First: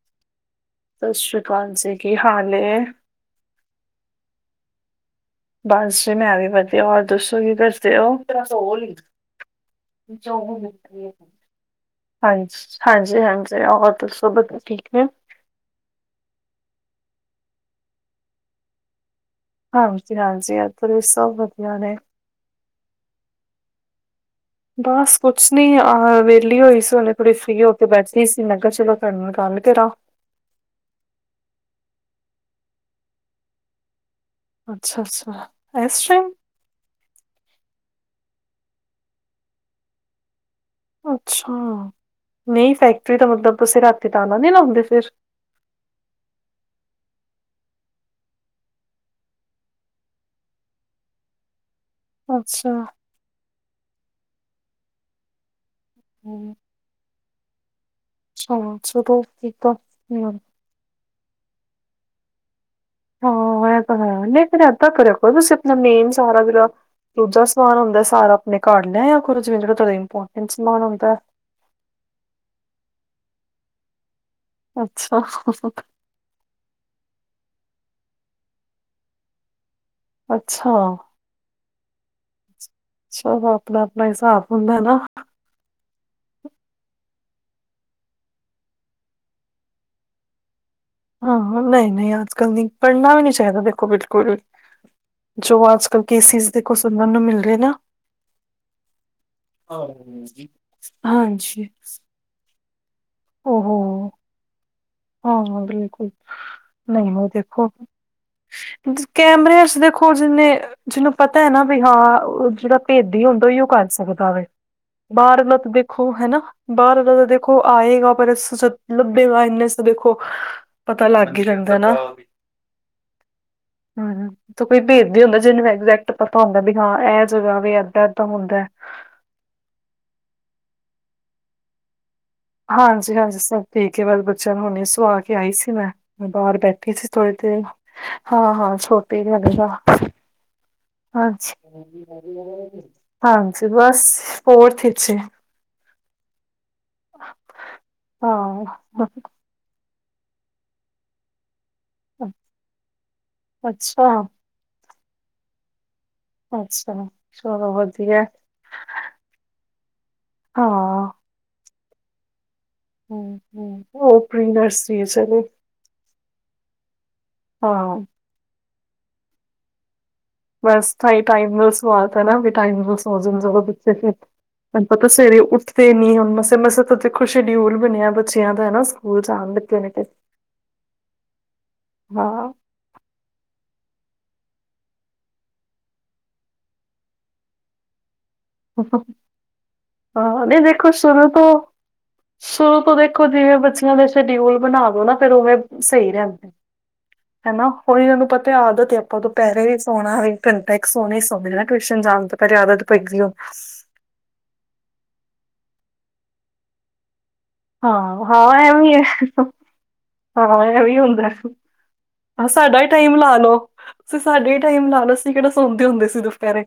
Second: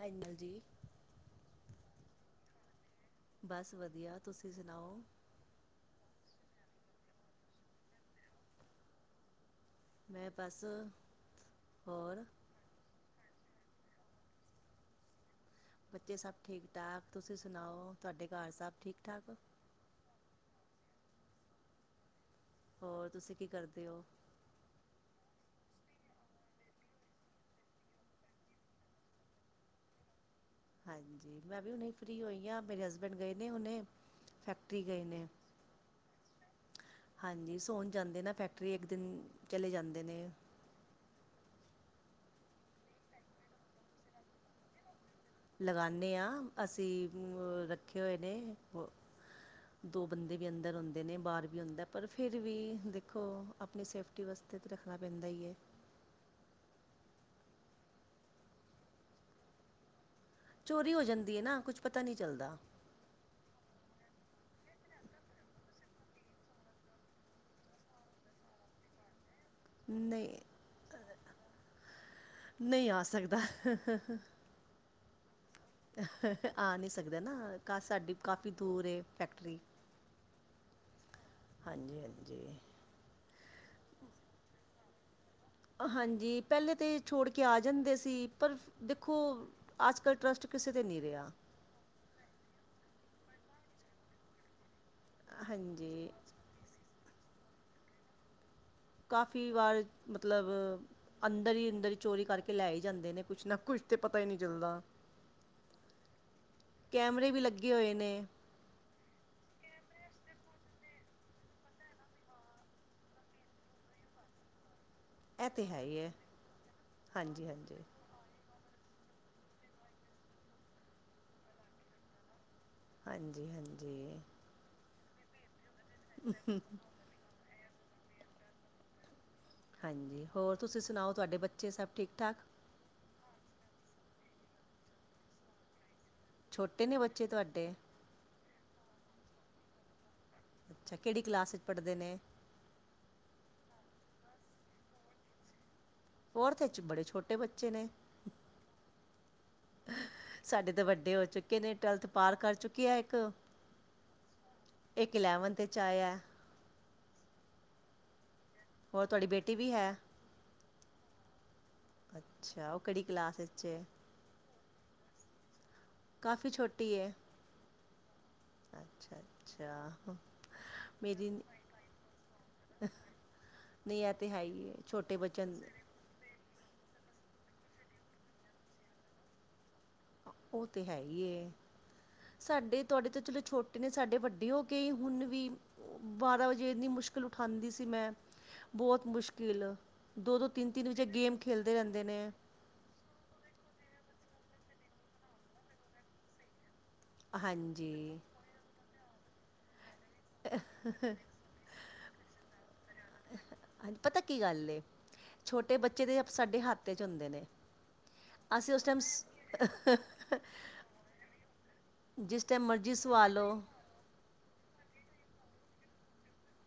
ਹਾਈਨਲ ਜੀ ਸਸ ਸ੍ਰੀ ਅਕਾਲ ਜੀ ਕੀ ਹਾਲ ਏ? ਬਸ ਵਧੀਆ ਤੁਸੀਂ ਸੁਣਾਓ ਬਸ ਜੀ ਮੈਂ ਵੀ ਵਧੀਆ ਹੋਰ ਦੱਸੋ ਕੀ ਦਸਦੇ ਓ? ਮੈਂ ਬਸ ਹੋਰ ਹਾਂਜੀ ਹਾਂਜੀ ਹਾਂਜੀ ਹੋਰ ਦਸੋ ਬਤ ਠੀਕ ਨੇ ਬੱਚੇ ਸਭ ਠੀਕ ਠਾਕ ਤੁਸੀਂ ਸੁਣਾਓ ਤੁਹਾਡੇ ਘਰ ਸਭ ਠੀਕ ਠਾਕ? ਹਾਂਜੀ ਹਾਂਜੀ ਇੱਧਰ ਵੀ ਸਭ ਵਧੀਆ ਨੇ। ਹੋਰ ਤੁਸੀਂ ਕੀ ਕਰਦੇ ਓ? ਬਸ ਕੁਛ ਨੀ ਅ ਵੇਲੀ ਹੋਈ ਸੀ ਹੁਣੇ ਥੋੜੀ ਫ੍ਰੀ ਹੋ ਕੇ ਬੈਠੀ ਸੀ ਮੈਂ ਕਿਆ ਚੋਲੋ ਤੁਆਡੇ ਨਾਲ ਗੱਲ ਕਰਾ। ਹਾਂਜੀ ਮੈਂ ਵੀ ਹੁਣੇ ਫ੍ਰੀ ਹੋਈ ਆ ਮੇਰੇ ਹਸਬੈਂਡ ਗਏ ਨੇ ਹੁਣੇ ਫੈਕਟਰੀ ਅੱਛਾ ਗਏ ਨੇ ਅੱਛਾ ਇਸ ਟਾਈਮ ਹਾਂਜੀ ਸੋਣ ਜਾਂਦੇ ਨਾ ਫੈਕਟਰੀ ਇੱਕ ਦਿਨ ਚਲੇ ਜਾਂਦੇ ਨੇ ਅੱਛਾ, ਨਈ ਫੈਕਟਰੀ ਦਾ ਮਤਲਬ ਤੁਸੀ ਰਾਤੀ ਤਾਲਾ ਨੀ ਲਾਂਦੇ ਫਿਰ ਲਗਾਣੇ ਆ ਅਸੀਂ ਰੱਖੇ ਹੋਏ ਨੇ ਦੋ ਬੰਦੇ ਵੀ ਅੰਦਰ ਹੁੰਦੇ ਨੇ ਬਾਰ ਵੀ ਹੁੰਦਾ ਪਰ ਫਿਰ ਵੀ ਅੱਛਾ ਦੇਖੋ ਆਪਣੀ ਸੇਫਟੀ ਵਾਸਤੇ ਤਾਂ ਰੱਖਣਾ ਪੈਂਦਾ ਈ ਐ। ਹੂੰ ਚਲੋ ਸ਼ੁਕਰ ਕੀਤਾ, ਨਿਆਣੇ ਚੋਰੀ ਹੋ ਜਾਂਦੀ ਐ ਨਾ, ਕੁਛ ਪਤਾ ਨੀ ਚੱਲਦਾ ਹਾਂ ਐ ਤਾਂ ਹੈ ਨਈ ਫੇਰ ਇੱਧਾਂ ਕਰਿਆ ਕਰੋ ਨਾ ਤੁਸੀਂ ਆਪਣਾ ਮੇਨ ਸਾਰਾ ਜ ਦੂਜਾ ਸਮਾਨ ਹੁੰਦਾ ਸਾਰਾ ਆਪਣੇ ਘੱਰ ਲਿਆ ਕਰੋ ਜਿਵੇ ਜਿਹੜਾ ਤੁਹਾਡਾ ਨਈ ਇੰਪੋਰਟੈਂਟ ਸਮਾਨ ਹੁੰਦਾ ਨਈ ਆ ਸਕਦਾ। ਅੱਛਾ ਆ ਨੀ ਸਕਦਾ ਨਾ ਕਾ ਸਾਡੀ ਕਾਫੀ ਦੂਰ ਫੈਕਟਰੀ ਅੱਛਾ ਹਾਂਜੀ ਹਾਂਜੀ ਚਲੋ ਆਪਣਾ-ਆਪਣਾ ਹਿਸਾਬ ਹੁੰਦਾ ਨਾ ਹਾਂਜੀ ਪੈਲੇ ਤੇ ਛੋੜ ਕੇ ਆ ਜਾਂਦੇ ਸੀ ਪਰ ਦੇਖੋ ਅੱਜ ਕੱਲ੍ਹ ਟਰੱਸਟ ਕਿਸੇ 'ਤੇ ਨੀ ਰਿਆ ਨਈ-ਨਈ ਅੱਜ ਕੱਲ ਨੀ ਪੜ੍ਹਨਾ ਵੀ ਨੀ ਚਾਈਦਾ ਦੇਖੋ ਬਿਲਕੁਲ ਵੀ ਜੋ ਅੱਜ ਕੱਲ੍ਹ ਹਾਂਜੀ ਕੇਸਿਸ ਦੇਖੋ ਸੁਣਨ ਨੂੰ ਮਿਲ ਰੇ ਨਾ ਕਾਫ਼ੀ ਵਾਰ ਮਤਲਬ ਅੰਦਰ ਹਾਂਜੀ ਈ ਅੰਦਰ ਚੋਰੀ ਕਰਕੇ ਲੈ ਈ ਜਾਂਦੇ ਨੇ ਕੁਛ ਨਾ ਓਹੋ ਕੁੱਛ ਤੇ ਪਤਾ ਈ ਨਈ ਚੱਲਦਾ। ਹਾਂ ਹਾਂ ਬਿਲਕੁਲ ਨਈ ਉਹ ਕੈਮਰੇ ਵੀ ਦੇਖੋ ਲੱਗੇ ਹੋਏ ਨੇ ਕੈਮਰੇ ਚ ਦੇਖੋ ਜਿੰਨੇ ਜਿਹਨੂੰ ਪਤਾ ਐ ਨਾ ਵੀ ਹਾਂ ਉਹ ਜਿਹੜਾ ਭੇਦੀ ਹੁੰਦਾ ਓਇਓ ਕਰ ਸਕਦਾ ਵੈ। ਇਹ ਬਾਰਲਾਂ ਤੇ ਹੈ ਹੀ ਦੇਖੋ ਹੈ ਹੈਨਾ ਬਾਰਲਾ ਤਾਂ ਹਾਂਜੀ ਦੇਖੋ ਹਾਂਜੀ ਆਏਗਾ ਪਰ ਲੱਭੇਗਾ ਇੰਨੇ ਦੇਖੋ ਪਤਾ ਲੱਗ ਈ ਜਾਂਦਾ ਨਾ ਹਾਂਜੀ ਹਾਂਜੀ ਹਮ ਕੋਈ ਬੇਦੀ ਹੁੰਦਾ ਜਿਹਨੂੰ ਐਗਜੈਕਟ ਪਤਾ ਹੁੰਦਾ ਵੀ ਹਾਂ ਇਹ ਜਗ੍ਹਾ ਵ ਏਦਾਂ ਏਦਾਂ ਹੁੰਦਾ। ਹਾਂਜੀ ਹੋਰ ਤੁਸੀਂ ਸੁਣਾਓ ਤੁਹਾਡੇ ਬੱਚੇ ਸਭ ਠੀਕ ਠਾਕ ਹਾਂਜੀ ਹਾਂਜੀ ਸਭ ਠੀਕ ਐ ਵਲ ਬੱਚਿਆਂ ਨੂੰ ਹੁਣੀ ਸੁਵਾ ਕੇ ਆਈ ਸੀ ਮੈਂ ਮੈਂ ਬਾਰ ਛੋਟੇ ਬੈਠੀ ਨੇ ਸੀ ਬੱਚੇ ਥੋੜੀ ਦੇਰ ਤੁਹਾਡੇ ਹਾਂ ਹਾਂ ਛੋਟੀੇ ਨੀ ਲਗਦਾ ਅੱਛਾ ਕਿਹੜੀ ਕਲਾਸ ਚ ਪੜ੍ਹਦੇ ਨੇ ਹਾਂਜੀ ਬਸ ਫੋਰਥ ਵਿੱਚ ਐ ਫੋਰਥ ਚ ਬੜੇ ਛੋਟੇ ਬੱਚੇ ਨੇ ਹਾਂ ਸਾਡੇ ਤੇ ਵੱਡੇ ਹੋ ਚੁੱਕੇ ਨੇ ਟਵੈਲਥ ਪਾਰ ਕਰ ਚੁੱਕੇ ਆ ਇੱਕ ਅੱਛਾ ਇੱਕ ਇਲੈਵਨਥ ਤੇ ਚ ਆਇਆ। ਅੱਛਾ, ਚਲੋ ਵਧੀਆ। ਹੋਰ ਤੁਹਾਡੀ ਬੇਟੀ ਵੀ ਹੈ। ਹਾਂ। ਅੱਛਾ, ਉਹ ਕਿਹੜੀ ਕਲਾਸ ਈਚ ਐ? ਪ੍ਰਰੀ ਨਰਸਰੀ ਚ ਏ ਓ। ਕਾਫ਼ੀ ਛੋਟੀ ਐ। ਹਾਂ। ਅੱਛਾ, ਅੱਛਾ। ਬਸ ਤਾਂਈ ਮੇਰੀ ਟਾਈਮ ਨਾਲ ਸਵਾਤਾ ਐ ਨਾ ਵੀ ਟਾਈਮ ਨਾਲ ਸੋਜਨ ਨਹੀਂ ਇਹ [unintelligible] ਤਾਂ ਹੈ ਹੀ ਹੈ ਹੁਣ ਪਤਾ ਛੋਟੇ ਸਵੇਰੇ ਬੱਚਿਆਂ ਉੱਠਦੇ ਨੀ ਹੁਣ ਮਸੇ ਮਸੇ ਸ਼ਡਿਊਲ ਬਣਿਆ ਬੱਚਿਆਂ ਦਾ ਹਨਾ ਸਕੂਲ ਜਾਣ ਲਗੇ ਨੇ ਤੇ। ਉਹ ਤੇ ਹੈ ਹੀ ਐ, ਹਾਂ, ਸਾਡੇ ਤੁਹਾਡੇ ਤਾਂ ਚਲੋ ਛੋਟੇ ਨੇ, ਸਾਡੇ ਵੱਡੇ ਹੋ ਕੇ ਹੁਣ ਵੀ ਬਾਰਾਂ ਵਜੇ ਇੰਨੀ ਮੁਸ਼ਕਿਲ ਉਠਾਉਂਦੀ ਸੀ ਮੈਂ। ਬਹੁਤ ਮੁਸ਼ਕਿਲ, ਦੋ ਹਾਂ ਦੋ ਨਹੀਂ ਤਿੰਨ ਤਿੰਨ ਦੇਖੋ ਵਜੇ ਸ਼ੁਰੂ ਗੇਮ ਤੋਂ ਖੇਲਦੇ ਰਹਿੰਦੇ ਨੇ। ਸ਼ੁਰੂ ਤੋਂ ਦੇਖੋ ਜਿਵੇਂ ਬੱਚਿਆਂ ਦੇ ਸ਼ਡਿਊਲ ਬਣਾ ਦੋ ਨਾ ਫੇਰ ਉਵੇਂ ਸਹੀ ਰਹਿੰਦੇ ਨੇ। ਹਨਾ, ਉਹੀ ਹਾਂਜੀ ਓਹਨੂੰ ਪਤਾ ਆਦਤ ਹੀ ਆਪਾਂ ਦੁਪਹਿਰੇ ਵੀ ਸੋਹਣਾ ਵੇ, ਘੰਟਾ ਇਕ ਸੋਹਣਾ ਸੋਹਣਾ ਟੁਸ਼ਨ ਜਾਣ ਤੋ ਪਹਿਲਾ ਆਦਤ ਪਯੀ ਦੀ ਹ ਪਤਾ ਕੀ ਗੱਲ ਏ, ਛੋਟੇ ਬੱਚੇ ਦੇ ਸਾਡੇ ਹੱਥ ਚ ਹੁੰਦੇ ਨੇ। ਹਾਂ, ਹਾਂ, ਐ ਅਸੀਂ ਉਸ ਵੀਂ ਟਾਈਮ ਐ, ਹਾ ਐ ਵੀਂ ਹੁੰਦਾ। ਜਿਸ ਅ ਸਾਡਾ ਹੀ ਮਰਜ਼ੀ ਟਾਈਮ ਸੁਆ ਲਾ ਲੋ। ਲਓ ਸਾਡੇ ਟਾਈਮ ਲਾ ਲੋ ਅਸੀ ਕਿਹੜਾ ਸੌਦੇ ਹੁੰਦੇ ਸੀ ਦੁਪਹਿਰੇ,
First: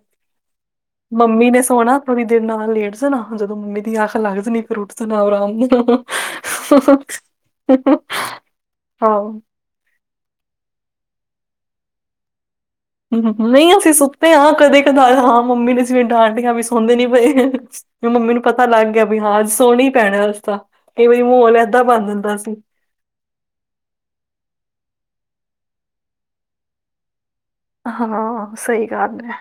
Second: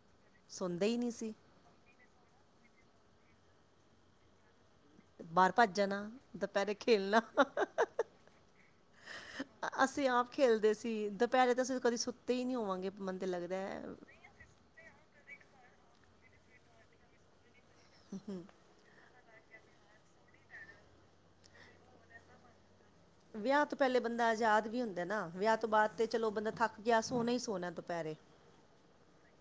ਸੌਂਦੇ ਹੀ ਨਹੀਂ ਸੀ ਮੰਮੀ ਨੇ ਸੋਣਾ ਥੋੜੀ ਦੇਰ ਨਾਲ ਲੇਟ ਜਾਣਾ, ਜਦੋਂ ਮੰਮੀ ਦੀ ਅੱਖ ਲੱਗ ਜਾਣੀ ਫਿਰ ਉੱਠ ਜਾਣਾ ਬਾਹਰ ਆਰਾਮ ਨਾਲ। ਭੱਜ ਜਾਣਾ ਦੁਪਹਿਰੇ ਖੇਲਣਾ ਆਹੋ। ਅ-ਅਸੀਂ ਆਪ ਖੇਲਦੇ ਸੀ ਦੁਪਹਿਰੇ ਤੇ ਅਸੀਂ ਕਦੇ ਸੁੱਤੇ ਹੀ ਨਹੀਂ ਹੋਵਾਂਗੇ। ਮਨ ਤਾਂ ਲੱਗਦਾ ਨਹੀਂ ਅਸੀਂ ਹੈ ਸੁੱਤੇ ਤੇ ਹਾਂ ਕਦੇ ਕਦਾਰ ਹਾਂ ਮੰਮੀ ਨੇ ਸੀਵੇ ਡਾਂਟਦੇ ਵੀ ਸੌਦੇ ਨੀ ਪਏ, ਮੰਮੀ ਨੂੰ ਪਤਾ ਲੱਗ ਗਿਆ। ਹਾਂ, ਸੋਨਾ ਹੀ ਪੈਣ ਅੱਜ ਤਾਂ, ਕਈ ਵਾਰ ਮਾਹੌਲ ਏਦਾਂ ਬਣ ਜਾਂਦਾ ਸੀ। ਵਿਆਹ ਤੋਂ ਪਹਿਲੇ ਬੰਦਾ ਆਜ਼ਾਦ ਵੀ ਹੁੰਦਾ ਨਾ, ਵਿਆਹ ਤੋਂ ਬਾਅਦ ਤੇ ਚਲੋ ਬੰਦਾ ਥੱਕ ਗਿਆ ਸੋਣਾ ਹੀ ਸੋਣਾ। ਦੁਪਹਿਰੇ ਹਾਂ, ਸਹੀ ਗੱਲ ਐ।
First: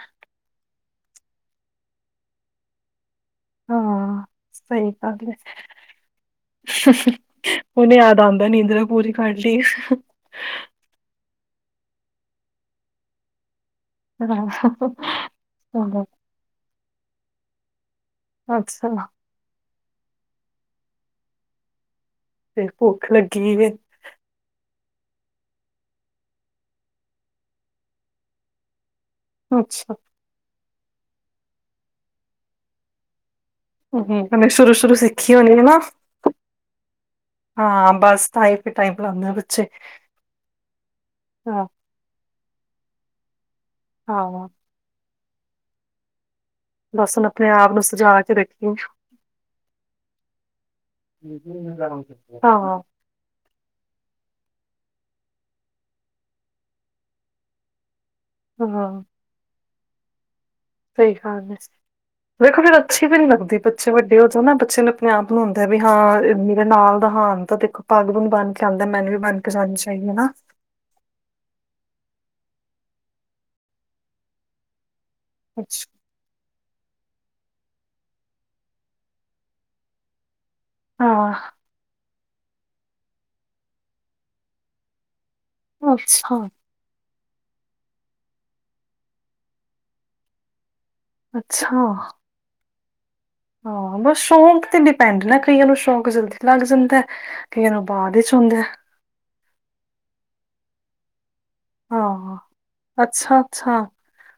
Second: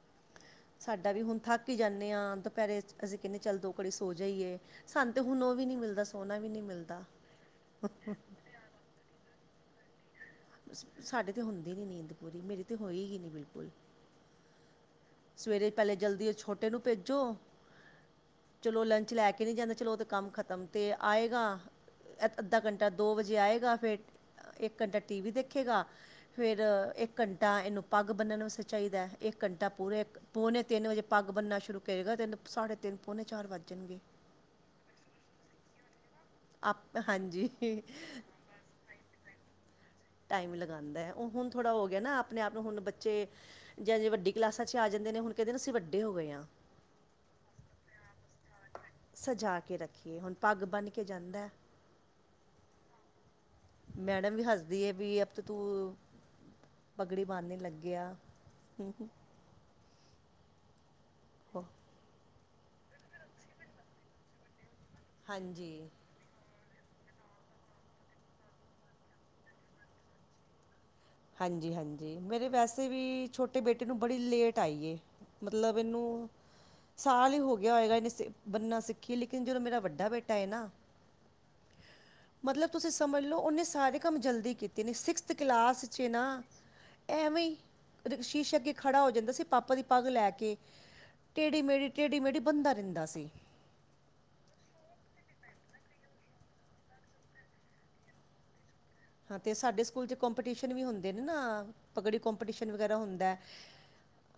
ਸਾਡਾ ਵੀ ਹੁਣ ਥੱਕ ਹੀ ਜਾਂਨੇ ਹਾਂ ਦੁਪਹਿਰੇ ਅਸੀਂ ਕਹਿੰਦੇ ਚੱਲ ਦੋ ਕੜੀ ਸੋ ਹਾਂ ਜਾਈਏ, ਸਹੀ ਸਾਨੂੰ ਤਾਂ ਗੱਲ ਹੁਣ ਉਹ ਵੀ ਨਹੀਂ ਮਿਲਦਾ ਸੋਹਣਾ ਵੀ ਨਹੀਂ ਮਿਲਦਾ। ਹੁਣ ਯਾਦ ਆਂਦਾ, ਨੀਂਦਰਾ ਪੂਰੀ ਕਰ ਲਇਏ। ਸਾਡੇ ਤਾਂ ਹੁੰਦੀ ਨੀਂਦ ਪੂਰੀ, ਮੇਰੀ ਤੇ ਹੋਈ ਗੀ ਨਹੀਂ ਬਿਲਕੁਲ। ਹਾਂ ਸਵੇਰੇ ਪਹਿਲੇ ਹੂੰ, ਜਲਦੀ ਉਹ ਛੋਟੇ ਨੂੰ ਭੇਜੋ ਚਲੋ ਅੱਛਾ ਲੰਚ ਲੈ ਕੇ ਨਹੀਂ ਜਾਂਦਾ ਚਲੋ ਉਹ ਤਾਂ ਕੰਮ ਖਤਮ, ਤੇ ਆਏਗਾ ਏ ਅੱਧਾ ਫਿਰ ਘੰਟਾ ਭੁੱਖ ਦੋ ਵਜੇ ਲੱਗੀ ਏ, ਆਏਗਾ ਫਿਰ ਇੱਕ ਘੰਟਾ ਟੀ-ਵੀ ਦੇਖੇਗਾ, ਫੇਰ ਇੱਕ ਘੰਟਾ ਇਹਨੂੰ ਪੱਗ ਬੰਨਣ ਵਾਸਤੇ ਚਾਹੀਦਾ ਐ। ਇਹ ਘੰਟਾ ਅੱਛਾ ਪੂਰੇ ਇਕ, ਪੌਣੇ ਤਿੰਨ ਵਜੇ ਪੱਗ ਬਣਨਾ ਸ਼ੁਰੂ ਕਰੇਗਾ ਦਿਨ ਸਾਢੇ ਤਿੰਨ ਪੌਣੇ ਚਾਰ ਵੱਜ ਜਾਣਗੇ ਹੁੰ, ਹੁੰ, ਉੰਨੇ ਸ਼ੁਰੂ ਸ਼ੁਰੂ ਸਿੱਖੀ ਹੋਣੀ ਹਨਾ ਆਪ, ਹਾਂਜੀ। ਤਾਂਈ ਟਾਈਮ ਲਾਂਦੇ ਬੱਚੇ। ਟਾਈਮ ਲਗਾਂਦਾ ਐ। ਉਹ ਹੁਣ ਹਾਂ, ਥੋੜ੍ਹਾ ਹੋ ਗਿਆ ਨਾ ਆਪਣੇ ਆਪ ਨੂੰ ਹੁਣ ਬੱਚੇ ਜਾਂ ਜੇ ਵੱਡੀ ਹਾਂ ਕਲਾਸਾਂ ਚ ਚੇ ਆ ਜਾਂਦੇ ਨੇ ਹੁਣ ਕਹਿੰਦੇ ਅਸੀਂ ਵੱਡੇ ਹੋਏਗੇ ਹਾਂ। ਬਸ ਹੁਣ ਆਪਣੇ ਆਪ ਨੂੰ ਸਜਾ ਕੇ ਰੱਖੀਏ। ਸਜਾ ਕੇ ਰੱਖੀਏ, ਹੁਣ ਪੱਗ ਬੰਨ੍ਹ ਕੇ ਜਾਂਦਾ। ਮੈਡਮ ਵੀ ਹੱਸਦੀ ਵੀ ਅਬ ਤੋ ਤੂੰ ਪਗੜੀ ਬਾਦਨੇ ਲੱਗਿਆ। ਹਾਂ। ਸਈ ਗੱਲ ਐ। ਵੇਖੋ ਫਿਰ ਅੱਛੀ ਵੀ ਨੀ ਲੱਗਦੀ ਬੱਚੇ ਵੱਡੇ ਹੋ ਜਾ ਨਾ ਬੱਚੇ ਨੂੰ ਅਪਣੇ ਆਪ ਨੂੰ ਹੁੰਦੈ ਵੀ ਹਾਂਜੀ ਹਾਂ ਇਨੀ ਨਾਲ ਦਾ ਹਾਨ ਤਾਂ ਦੇਖੋ ਪੱਗ ਪੁਗ ਬਣ ਕੇ ਆਉਂਦਾ ਮੈਨੂੰ ਵੀ ਬਣ ਕੇ ਜਾਣੀ ਚਾਹੀਦੀ ਨਾ ਹਾਂਜੀ, ਹਾਂਜੀ ਮੇਰੇ ਵੈਸੇ ਵੀ ਛੋਟੇ ਬੇਟੇ ਨੂੰ ਬੜੀ ਲੇਟ ਆਈ ਏ ਮਤਲਬ ਅੱਛਾ ਇਹਨੂੰ ਸਾਲ ਈ ਹੋ ਗਿਆ ਹੋਏਗਾ ਇਹਨੇ ਬਣਨਾ ਸਿੱਖੀ ਲੇਕਿਨ ਜਦੋਂ ਮੇਰਾ ਵੱਡਾ ਬੇਟਾ ਏ ਨਾ ਹਾਂ ਮਤਲਬ ਤੁਸੀਂ ਸਮਝ ਲਓ ਓਨੇ ਸਾਰੇ ਕੰਮ ਜਲਦੀ ਕੀਤੇ ਨੇ ਸਿਕਸਥ ਕਲਾਸ 'ਚ ਨਾ ਅੱਛਾ, ਐਂਵੇ ਈ ਸ਼ੀਸ਼ੇ ਅੱਗੇ ਖੜਾ ਹੋ ਜਾਂਦਾ ਸੀ ਪਾਪਾ ਦੀ ਪੱਗ ਲੈ ਕੇ ਟੇਡੀ ਮੇਡੀ, ਅੱਛਾ। ਟੇਡੀ-ਮੇਡੀ ਬੰਦਾ ਰਹਿੰਦਾ ਸੀ। ਹਾਂ ਬਸ ਸ਼ੌਕ ਤੇ ਡਿਪੈਂਡ ਨਾ ਕਈਆਂ ਨੂੰ ਸ਼ੌਕ ਜਲਦੀ ਲੱਗ ਜਾਂਦਾ। ਕਈਆਂ ਨੂੰ ਬਾਦ ਚ ਹੁੰਦਾ। ਹਾਂ ਤੇ ਸਾਡੇ ਸਕੂਲ ਚ ਕੰਪੀਟੀਸ਼ਨ ਵੀ ਹੁੰਦੇ ਨੇ ਨਾ ਪਗੜੀ ਹਾਂ ਕੋਂਪੀਟੀਸ਼ਨ ਵਗੈਰਾ ਹੁੰਦਾ ਅੱਛਾ ਅੱਛਾ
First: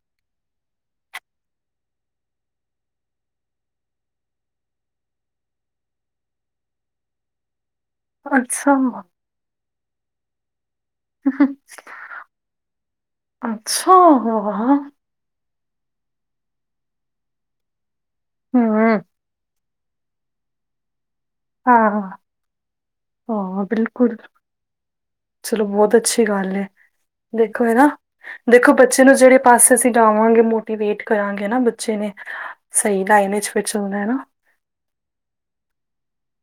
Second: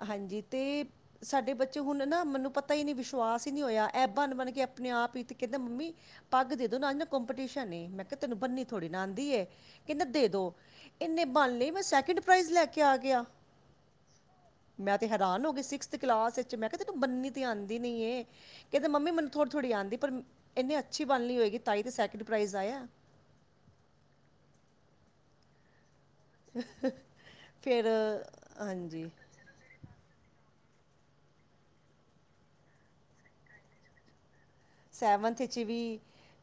ਹਾਂਜੀ ਤੇ ਸਾਡੇ ਬੱਚੇ ਹੁਣ ਨਾ ਮੈਨੂੰ ਪਤਾ ਈ ਨੀ ਵਿਸ਼ਵਾਸ ਈ ਨਈ ਹੋਇਆ ਐ ਬਣ, ਬਣ ਕੇ ਆਪਣੇ ਆਪ ਈ ਤੇ ਕਹਿੰਦਾ ਮੰਮੀ ਪੱਗ ਦੇ ਦੋ ਨਾ ਅਜ ਨਾ ਕਪੀਟੀਸ਼ਨ ਐ ਮੈਂ ਕਿਆ ਤੈਨੂੰ ਬੰਨੀ ਅੱਛਾ ਥੋੜ੍ਹੀ ਨਾ ਆਉਂਦੀ ਏ। ਕੈਨਦਾ ਦੇ ਦੋ ਇੰਨੇ ਬਣ ਲਈ ਮੈਂ ਸੈਕਿੰਡ ਪ੍ਰਾਈਜ਼ ਲੈ ਕੇ ਆ ਗਿਆ ਅੱਛਾ ਹਾਂ ਮੈਂ ਤੇ ਹੈਰਾਨ ਹੋ ਗਏ ਸਿਕਸਥ ਕਲਾਸ ਚ ਮੈਂ ਕਿਆ ਤੈਨੂੰ ਬੰਨੀ ਤੇ ਆਦੀ ਨੀ ਐ ਕੈਂਦਾ ਹਮ ਮੰਮੀ ਮੈਨੂੰ ਥੋੜ੍ਹੀ ਥੋੜ੍ਹੀ ਆਦੀ ਪਰ ਇੰਨੇ ਅੱਛੀ ਬਣ ਲਈ ਹੋਏਗੀ ਤਾਈ ਤਾਂ ਹਾਂ ਸੈਕਿੰਡ ਪ੍ਰਾਈਜ਼ ਆਇਆ। ਹਾਂ ਬਿਲਕੁਲ। ਚਲੋ ਬਹੁਤ ਅੱਛੀ ਗੱਲ ਐ ਦੇਖੋ ਹਨਾ ਫਿਰ ਦੇਖੋ ਬੱਚੇ ਹਾਂਜੀ ਨੂੰ ਜਿਹੜੇ- ਪਾਸੇ ਅਸੀਂ ਜਾਵਾਂਗੇ ਮੋਟੀਵੇਟ ਕਰਾਂਗੇ ਹਨਾ ਬੱਚੇ ਨੇ ਸਈ ਲਾਈਨ ਵਿਚ ਫਿਰ ਚੱਲਨਾ ਐ ਨਾ। ਸੈਵਨਥ 'ਚ ਵੀ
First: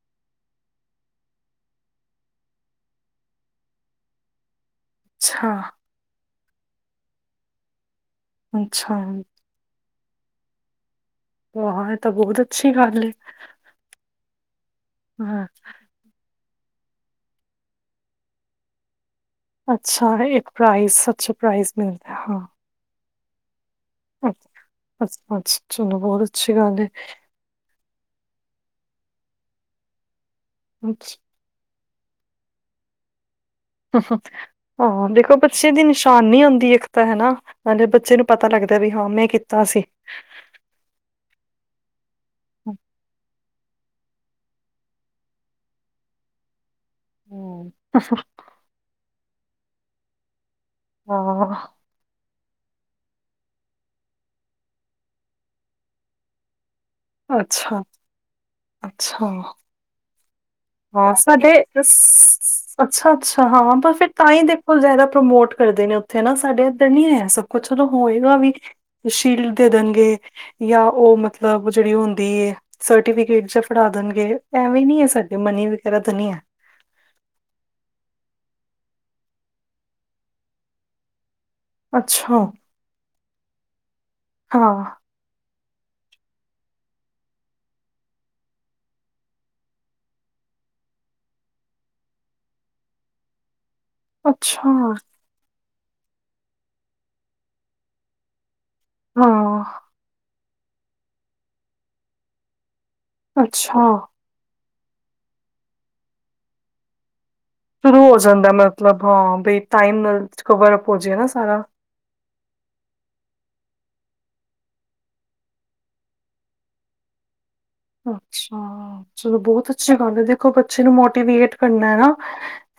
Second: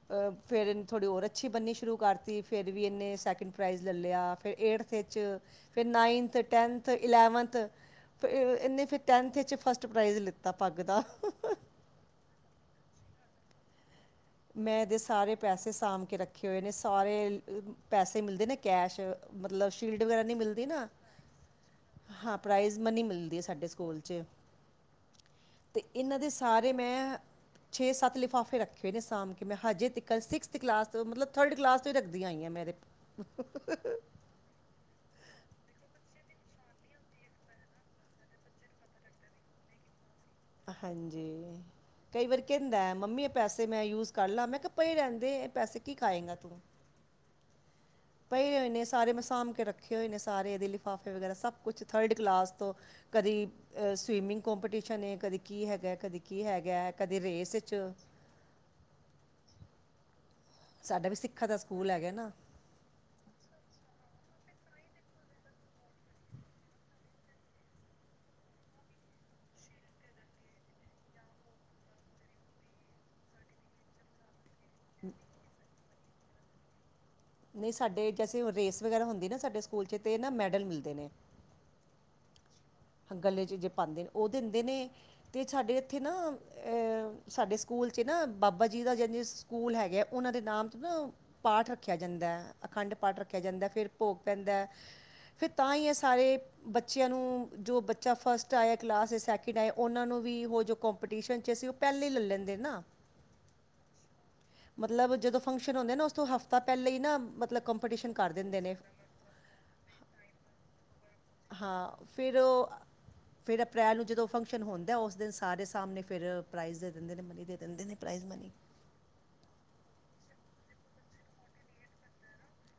ਅ ਫ਼ੇਰ ਇਨੇ ਥੋੜ੍ਹੀ ਹੋਰ ਅੱਛੀ ਬਣ੍ਹਨੀ ਸ਼ੁਰੂ ਕਰਤੀ ਫ਼ੇਰ ਵੀ ਇਨੇ ਸੈਕਿੰਡ ਪ੍ਰਾਈਜ਼ ਲੈ ਲਿਆ ਫਿਰ ਏਠਥ ਵਿੱਚ ਚ ਅੱਛਾ ਫੇਰ ਨਾਈਨਥ, ਟੈਨਥ, ਇਲੈਵਨਥ ਫੇਰ ਐਨੇ ਅੱਛਾ ਫੇਰ ਟੈਨਥ ਚ ਫਸ ਫਸਟ ਪ੍ਰਾਈਜ਼ ਲਿੱਤਾ ਪੱਗ ਦਾ। ਹਾਂ ਇਹ ਤਾਂ ਬਹੁਤ ਅੱਛੀ ਗੱਲ ਏ ਮੈਂ ਐਦੇ ਸਾਰੇ ਪੈਸੇ ਸਾਂਭ ਕੇ ਰੱਖੇ ਹੋਏ ਨੇ ਸਾਰੇ ਪੈਸੇ ਮਿਲਦੇ ਨੇ ਕੈਸ਼ ਮਤਲਬ ਸ਼ੀਲਡ ਅੱਛਾ ਵਗੈਰਾ ਨੀ ਇੱਕ ਮਿਲਦੀ ਨਾ ਪ੍ਰਾਈਜ਼ ਅੱਛਾ ਪ੍ਰਾਈਜ਼ ਮਿਲਦਾ ਹੈ। ਹਾਂ ਪ੍ਰਾਈਜ਼ ਮਨੀ ਮਿਲਦੀ ਐ ਸਾਡੇ ਸਕੂਲ ਚ ਅੱਛਾ, ਅੱਛਾ ਤੇ ਚਲੋ ਇਨਾਂ ਬਹੁਤ ਦੇ ਅੱਛੀ ਸਾਰੇ ਗੱਲ ਏ, ਮੈਂ ਛੇ ਸੱਤ ਲਿਫਾਫੇ ਰੱਖੇ ਨੇ ਸਾਂਭ ਕੇ ਮੈਂ ਹਜੇ ਤਕਨ ਸਿਕਸਥ ਕਲਾਸ ਅੱਛ ਮਤਲਬ ਥਰਡ ਕਲਾਸ ਤੋ ਈ ਰੱਖਦੀ ਆਈ ਆ ਮੈਂ ਏਦੇ ਹਾਂ ਦੇਖੋ ਬੱਚੇ ਦੀ ਨਿਸ਼ਾਨੀ ਹੁਦੀ ਇੱਕ ਤਾਂ ਹਨਾ। ਨਾਲ਼ੇ ਬੱਚੇ ਨੂੰ ਪਤਾ ਲੱਗਦਾ ਵੀ ਹਾਂ ਮੈਂ ਐ ਕੀਤਾ ਸੀ। ਹਾਂਜੀ। ਕਈ ਵਾਰੀ ਕਹਿੰਦਾ ਮੰਮੀ ਐ ਪੈਸੇ ਮੈਂ ਯੂਜ ਕਰ ਲਾ ਮੈਂ ਕਿਆ ਪਏ ਰੈਣ ਦੇ ਏ ਪੈਸੇ ਕੀ ਖਾਏਗਾ ਤੂੰ ਹੂੰ ਪਏ ਹੋਏ ਨੇ ਸਾਰੇ ਮੈ ਸਾਂਭ ਕੇ ਰੱਖੇ ਹੋਏ ਨੇ ਸਾਰੇ ਇਹਦੇ ਲਿਫਾਫੇ ਵਗੈਰਾ ਸਭ ਹਾਂ, ਕੁਛ ਥਰਡ ਕਲਾਸ ਤੋਂ ਕਦੇ ਅ ਸਵੀਮਿੰਗ ਕੋਂਪੀਟੀਸ਼ਨ ਕਦੇ ਕੀ ਹੈਗਾ ਕਦੇ ਕੀ ਹੈਗਾ। ਕਦੇ ਰੇਸ ਚ ਅੱਛਾ, ਅੱਛਾ। ਸਾਡਾ ਹਾਂ ਵੀ ਸਿੱਖਾਂ ਸਾਡੇ ਦਾ ਸਕੂਲ ਹੈਗਾ ਨਾ ਸਸ ਅੱਛਾ, ਅੱਛਾ ਹਾਂ ਪਰ ਫ਼ੇਰ ਤਾਂਈ ਦੇਖੋ ਜ਼ਿਆਦਾ ਪ੍ਰਮੋਟ ਕਰਦੇ ਨੇ ਉੱਥੇ ਨਾ ਸਾਡੇ ਇੱਧਰ ਨੀ ਹੈ ਸਬ ਕੁਛਲੋਂ ਹੋਏਗਾ ਵੀ ਸ਼ੀਲਡ ਦੇ ਦੇਣਗੇ। ਜਾਂ ਉਹ ਮਤਲਬ ਜਿਹੜੀ ਹੁੰਦੀ ਐ ਸਰਟੀਫਿਕੇਟ ਜਾਂ ਫੜਾ ਦੇਣਗੇ ਐਵੇਂ ਨੀ ਹੈ ਸਾਡ ਵੀ ਕਰ ਤੇ ਨੀ ਐ ਨਈ ਸਾਡੇ ਜੈਸੇ ਰੇਸ ਵਗੈਰਾ ਹੁੰਦੀ ਨਾ ਸਾਡੇ ਸਕੂਲ 'ਚ ਤੇ ਨਾ ਮੈਡਲ ਮਿਲਦੇ ਨੇ ਅੱਛਾ। ਗਲੇ ਚ ਜੇ ਪਾਦੇ ਨੇ ਉਹ ਦਿੰਦੇ ਨੇ ਹਾਂ, ਤੇ ਸਾਡੇ ਇੱਥੇ ਨਾ ਸਾਡੇ ਸਕੂਲ 'ਚ ਨਾ ਬਾਬਾ ਜੀ ਦਾ ਜਿਨੇ ਸਕੂਲ ਹੈਗਾ ਓਨਾਂ ਦੇ ਨਾਮ ਤੋਂ ਨਾ ਪਾਠ ਰੱਖਿਆ ਜਾਂਦਾ ਐ, ਅਖੰਡ ਪਾਠ ਰੱਖਿਆ ਜਾਂਦਾ ਫੇਰ ਭੋਗ ਪੈਂਦਾ, ਅੱਛਾ। ਫੇਰ ਤਾਂ ਹੀ ਇਹ ਸਾਰੇ ਬੱਚਿਆਂ ਨੂੰ ਜੋ ਬੱਚਾ ਫਸਟ ਫਸਟ ਆਏ ਕਲਾਸ ਚ, ਸੈਕਿੰਡ ਆਏ ਹਾਂ, ਉਹਨਾਂ ਨੂੰ ਵੀ ਉਹ ਜੋ ਕੰਪੀਟੀਸ਼ਨ ਚ ਅਸੀਂ ਉਹ ਪਹਿਲਾਂ ਹੀ ਲੈ ਲੈਂਦੇ ਨਾ। ਅੱਛਾ। ਮਤਲਬ ਜਦੋਂ ਫੰਕਸ਼ਨ ਹੁੰਦੇ ਨਾ ਉਸ ਤੋਂ ਹਫ਼ਤਾ ਪਹਿਲੇ ਹੀ ਨਾ ਮਤਲਬ ਸ਼ੁਰੂ ਕੰਪੀਟੀਸ਼ਨ ਹੋ ਕਰ ਜਾਂਦਾ ਦਿੰਦੇ ਨੇ ਮਤਲਬ ਹਾਂ ਬਈ ਟਾਈਮ ਨਾਲ ਕਵਰ ਅਪ ਹੋ ਜਾਏ ਨਾ ਸਾਰਾ। ਹਾਂ ਫਿਰ ਓ ਫੇਰ ਅਪ੍ਰੈਲ ਨੂੰ ਜਦੋਂ ਫੰਕਸ਼ਨ ਹੁੰਦਾ ਉਸ ਦਿਨ ਸਾਰੇ ਸਾਹਮਣੇ ਫੇਰ ਪ੍ਰਾਈਜ਼ ਦੇ ਦਿੰਦੇ ਨੇ [unintelligible] ਦਿੰਦੇ ਨੇ ਪ੍ਰਾਈਜ਼ ਮਨੀ। ਅੱਛਾ, ਚਲੋ ਬਹੁਤ ਅੱਛੀ ਗੱਲ ਐ, ਦੇਖੋ ਬੱਚੇ ਨੂੰ ਮੋਟੀਵੇਟ ਕਰਨਾ ਐ ਨਾ।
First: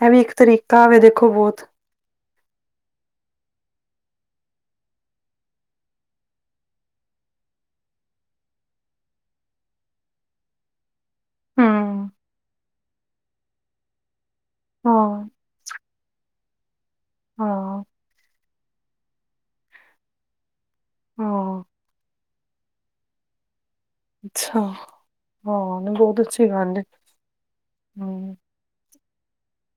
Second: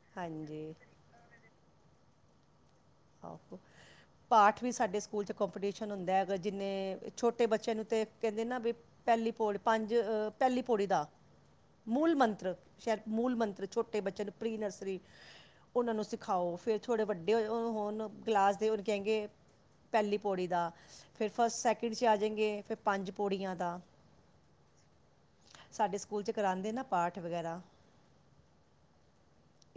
ਇਹ ਵੀ ਇੱਕ ਹਾਂਜੀ ਤਰੀਕਾ ਵੇ ਦੇਖੋ ਬਹੁਤ। ਆਹੋ, ਪਾਠ ਵੀ ਸਾਡੇ ਸਕੂਲ ਚ ਕੰਪੀਟੀਸ਼ਨ ਹੁੰਦਾ ਐ, ਅਗਰ ਜਿੰਨੇ ਛੋਟੇ ਬੱਚਿਆਂ ਨੂੰ ਤਾਂ ਕਹਿੰਦੇ ਨਾ ਵੀ ਪਹਿਲੀ ਪੌੜੀ ਪੰਜ ਆ ਪਹਿਲੀ ਪੌੜੀ ਦਾ। ਹੂੰ, ਮੂਲ ਮੰਤਰ ਸ਼ਇਦ ਮੂਲ ਮੰਤਰ ਛੋਟੇ ਬੱਚੇ ਨੂੰ ਪ੍ਰੀ ਨਰਸਰੀ ਹਾਂ, ਉਹਨਾਂ ਨੂੰ ਸਿਖਾਓ, ਫੇਰ ਥੋੜ੍ਹੇ ਵੱਡੇ ਹੋ ਔਰ ਹਾਂ। ਹੁਣ ਕਲਾਸ ਦੇ ਉਹਨੂੰ ਕਹਿੰਗੇ ਪਹਿਲੀ ਪੋੜੀ ਦਾ, ਫੇਰ ਫਸਟ, ਹਾਂ, ਸੈਕਿੰਡ ਚ ਆ ਜੇਗੇ ਫੇਰ ਪੰਜ ਪੌੜੀਆਂ ਦਾ ਅੱਛਾ। ਹਾਂ ਨਾ ਸਾਡੇ ਬਹੁਤ ਸਕੂਲ 'ਚ ਅੱਛੀ ਕਰਾਉਂਦੇ ਗੱਲ ਨਾ ਪਾਠ ਵਗੈਰਾ ਏ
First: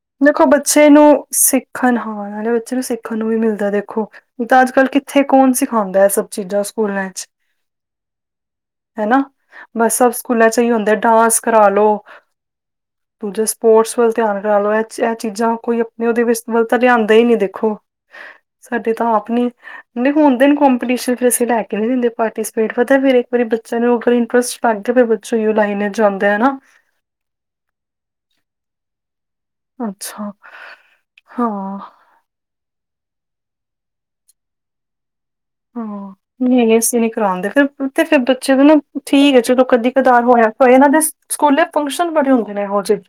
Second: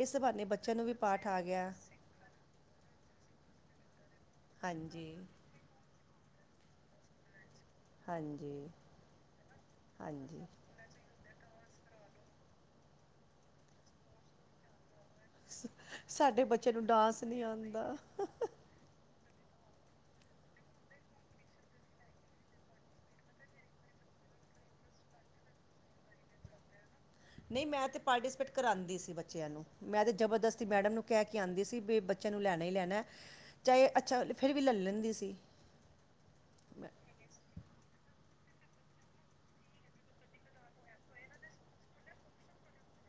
ਇਸ ਬਹਾਨੇ ਦੇਖੋ ਬੱਚਿਆਂ ਬੱਚੇ ਵੀ ਨੂੰ ਪਾਠ ਆ ਗਿਆ ਸਿੱਖਣ ਹਾਂ, ਨਾਲ਼ੇ ਬੱਚੇ ਨੂੰ ਸਿੱਖਣ ਨੂੰ ਵੀ ਮਿਲਦਾ ਦੇਖੋ ਨੀਂ ਤਾਂ ਅੱਜ ਕੱਲ੍ਹ ਹਾਂਜੀ ਕਿੱਥੇ ਕੌਣ ਸਿਖਾਂਦਾ ਐ ਸਭ ਜਿਦਾ ਸਕੂਲਾਂ ਚ ਹਾਂਜੀ ਹੇਨਾ, ਬਸ ਸਭ ਹਾਂਜੀ ਸਕੂਲ ਚ ਹੀ ਹੁੰਦਾ ਐ ਡਾਂਸ ਕਰਾਲੋ ਦੂਜੇ ਸਪੋਰਟਸ ਵੱਲ ਧਿਆਨ ਕਰ ਲੋੋ। ਇਹ ਚੀਜ਼ਾਂ ਕੋਈ ਆਪਣੇ ਉਹਦੇ ਵਿੱਚ ਸਾਡੇ ਮਤਲਬ ਬੱਚੇ ਤਾਂ ਨੂੰ ਲਿਆਂਦਾ ਡਾਂਸ ਹੀ ਨਹੀਂ ਦੇਖੋ, ਆਉਂਦਾ ਸਾਡੇ ਤਾਂ ਆਪਣੇ ਨਹੀਂ ਹੁੰਣ ਤੇ ਨਹੀਂ ਕੋਮਪੀਟੀਸ਼ਨ ਚ ਅਸੀਂ ਲੈ ਕੇ ਨਹੀਂ ਦਿੰਦੇ ਪਾਰਟੀਸਿਪੇਟ। ਪਤਾ ਫਿਰ ਇੱਕ ਵਾਰੀ ਬੱਚੇ ਨੂੰ ਫੇਰ ਇੰਟਰਸਟ ਪੰਥ ਦੇ ਬੱਚੋਂ ਹੀ ਲਾਈਨੇ ਜਾਂਦੇ ਐ ਹਨਾ। ਨਹੀਂ ਮੈਂ ਤਾਂ ਪਾਰਟੀਸਪੇਟ ਕਰਾਂਦੀ ਸੀ ਬੱਚਿਆਂ ਨੂੰ, ਮੈਂ ਤਾਂ ਅੱਛਾ ਜਬਰਦਸਤੀ ਮੈਡਮ ਨੂੰ ਕਹਿ ਕੇ ਆਂਦੀ ਹਾਂ ਸੀ ਵੀ ਬ ਬੱਚਿਆਂ ਨੂੰ ਲੈਣਾ ਹੀ ਲੈਣਾ, ਚਾਹੇ ਅੱਛਾ ਫੇਰ ਵੀ ਲੈ ਲੈਂਦੀ ਸੀ। ਹਾਂ, ਨਹੀਂ ਅੱਸੀ ਨੀ ਕਰਾਂਦੇ ਫੇਰ ਤੇ ਫੇਰ ਬੱਚੇ ਦਾ ਨਾ ਠੀਕ ਐ ਚਲੋ ਕਦੀ ਕਦਾਰ ਹੋਇਆ ਹੋਇਆ ਨਾ, ਇਹਨਾਂ ਦੇ ਸਕੂਲੇ ਫੰਕਸ਼ਨ ਬੜੇ ਹੁੰਦੇ ਨੇ ਇਹੋ ਜੇ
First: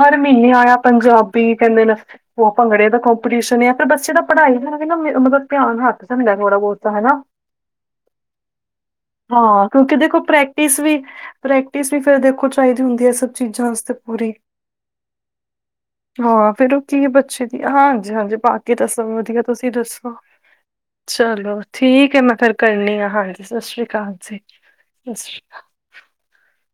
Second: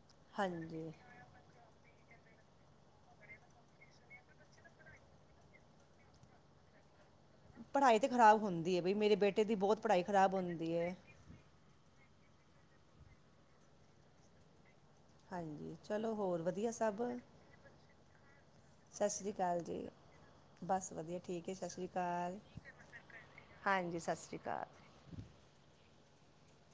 ਹਰ ਮਹੀਨੇ ਆਇਆ ਹਾਂਜੀ ਪੰਜਾਬ ਵੀ ਕਹਿੰਦੇ ਨੇ ਉਹ ਭੰਗੜੇ ਦਾ ਕੰਪੀਟੀਸ਼ਨ ਏ ਆ ਫੇਰ ਬੱਚੇ ਤਾਂ ਪੜ੍ਹਾਈ ਨਾਲ ਵੀ ਨਾ ਮਤਲਬ ਧਿਆਨ ਹੱਥ ਜਾਂਡਦਾ ਥੋੜਾ ਬਹੁਤ। ਹਨਾ। ਪੜ੍ਹਾਈ ਤਾਂ ਖ਼ਰਾਬ ਹੁੰਦੀ ਐ ਬਈ, ਮੇਰੇ ਬੇਟੇ ਦੀ ਬਹੁਤ ਪੜ੍ਹਾਈ ਖ਼ਰਾਬ ਹੁੰਦੀ ਐ। ਪ੍ਰੈਕਟਿਸ ਵੀ ਫੇਰ ਦੇਖੋ ਚਾਹੀਦੀ ਹੁੰਦੀ ਐ ਸਭ ਚੀਜ਼ਾਂ ਵਾਸਤੇ ਪੂਰੀ, ਹਾਂਜੀ ਚਲੋ ਹੋਰ ਹਾਂ, ਵਧੀਆ ਫੇਰ ਉਹ ਕੀ ਸਭ ਹੈ ਬੱਚੇ ਦੀ, ਹਾਂਜੀ-ਹਾਂਜੀ, ਪਾ ਕੇ ਦਸੋ, ਸਤਿ ਸ਼੍ਰੀ ਵਧੀਆ, ਅਕਾਲ ਤੁਸੀਂ ਜੀ ਦੱਸੋ ਬਸ ਵਧੀਆ, ਠੀਕ ਐ ਚਲੋ ਸਤਿ ਸ਼੍ਰੀ ਠੀਕ ਐ ਮੈਂ ਅਕਾਲ ਫੇਰ ਕਰਨੀ ਆ, ਹਾਂਜੀ, ਸਤਿ ਸ਼੍ਰੀ ਹਾਂਜੀ ਅਕਾਲ ਸਤਿ ਸ਼੍ਰੀ ਜੀ, ਅਕਾਲ ਸਤਿ ਸ਼੍ਰੀ ਅਕਾਲ।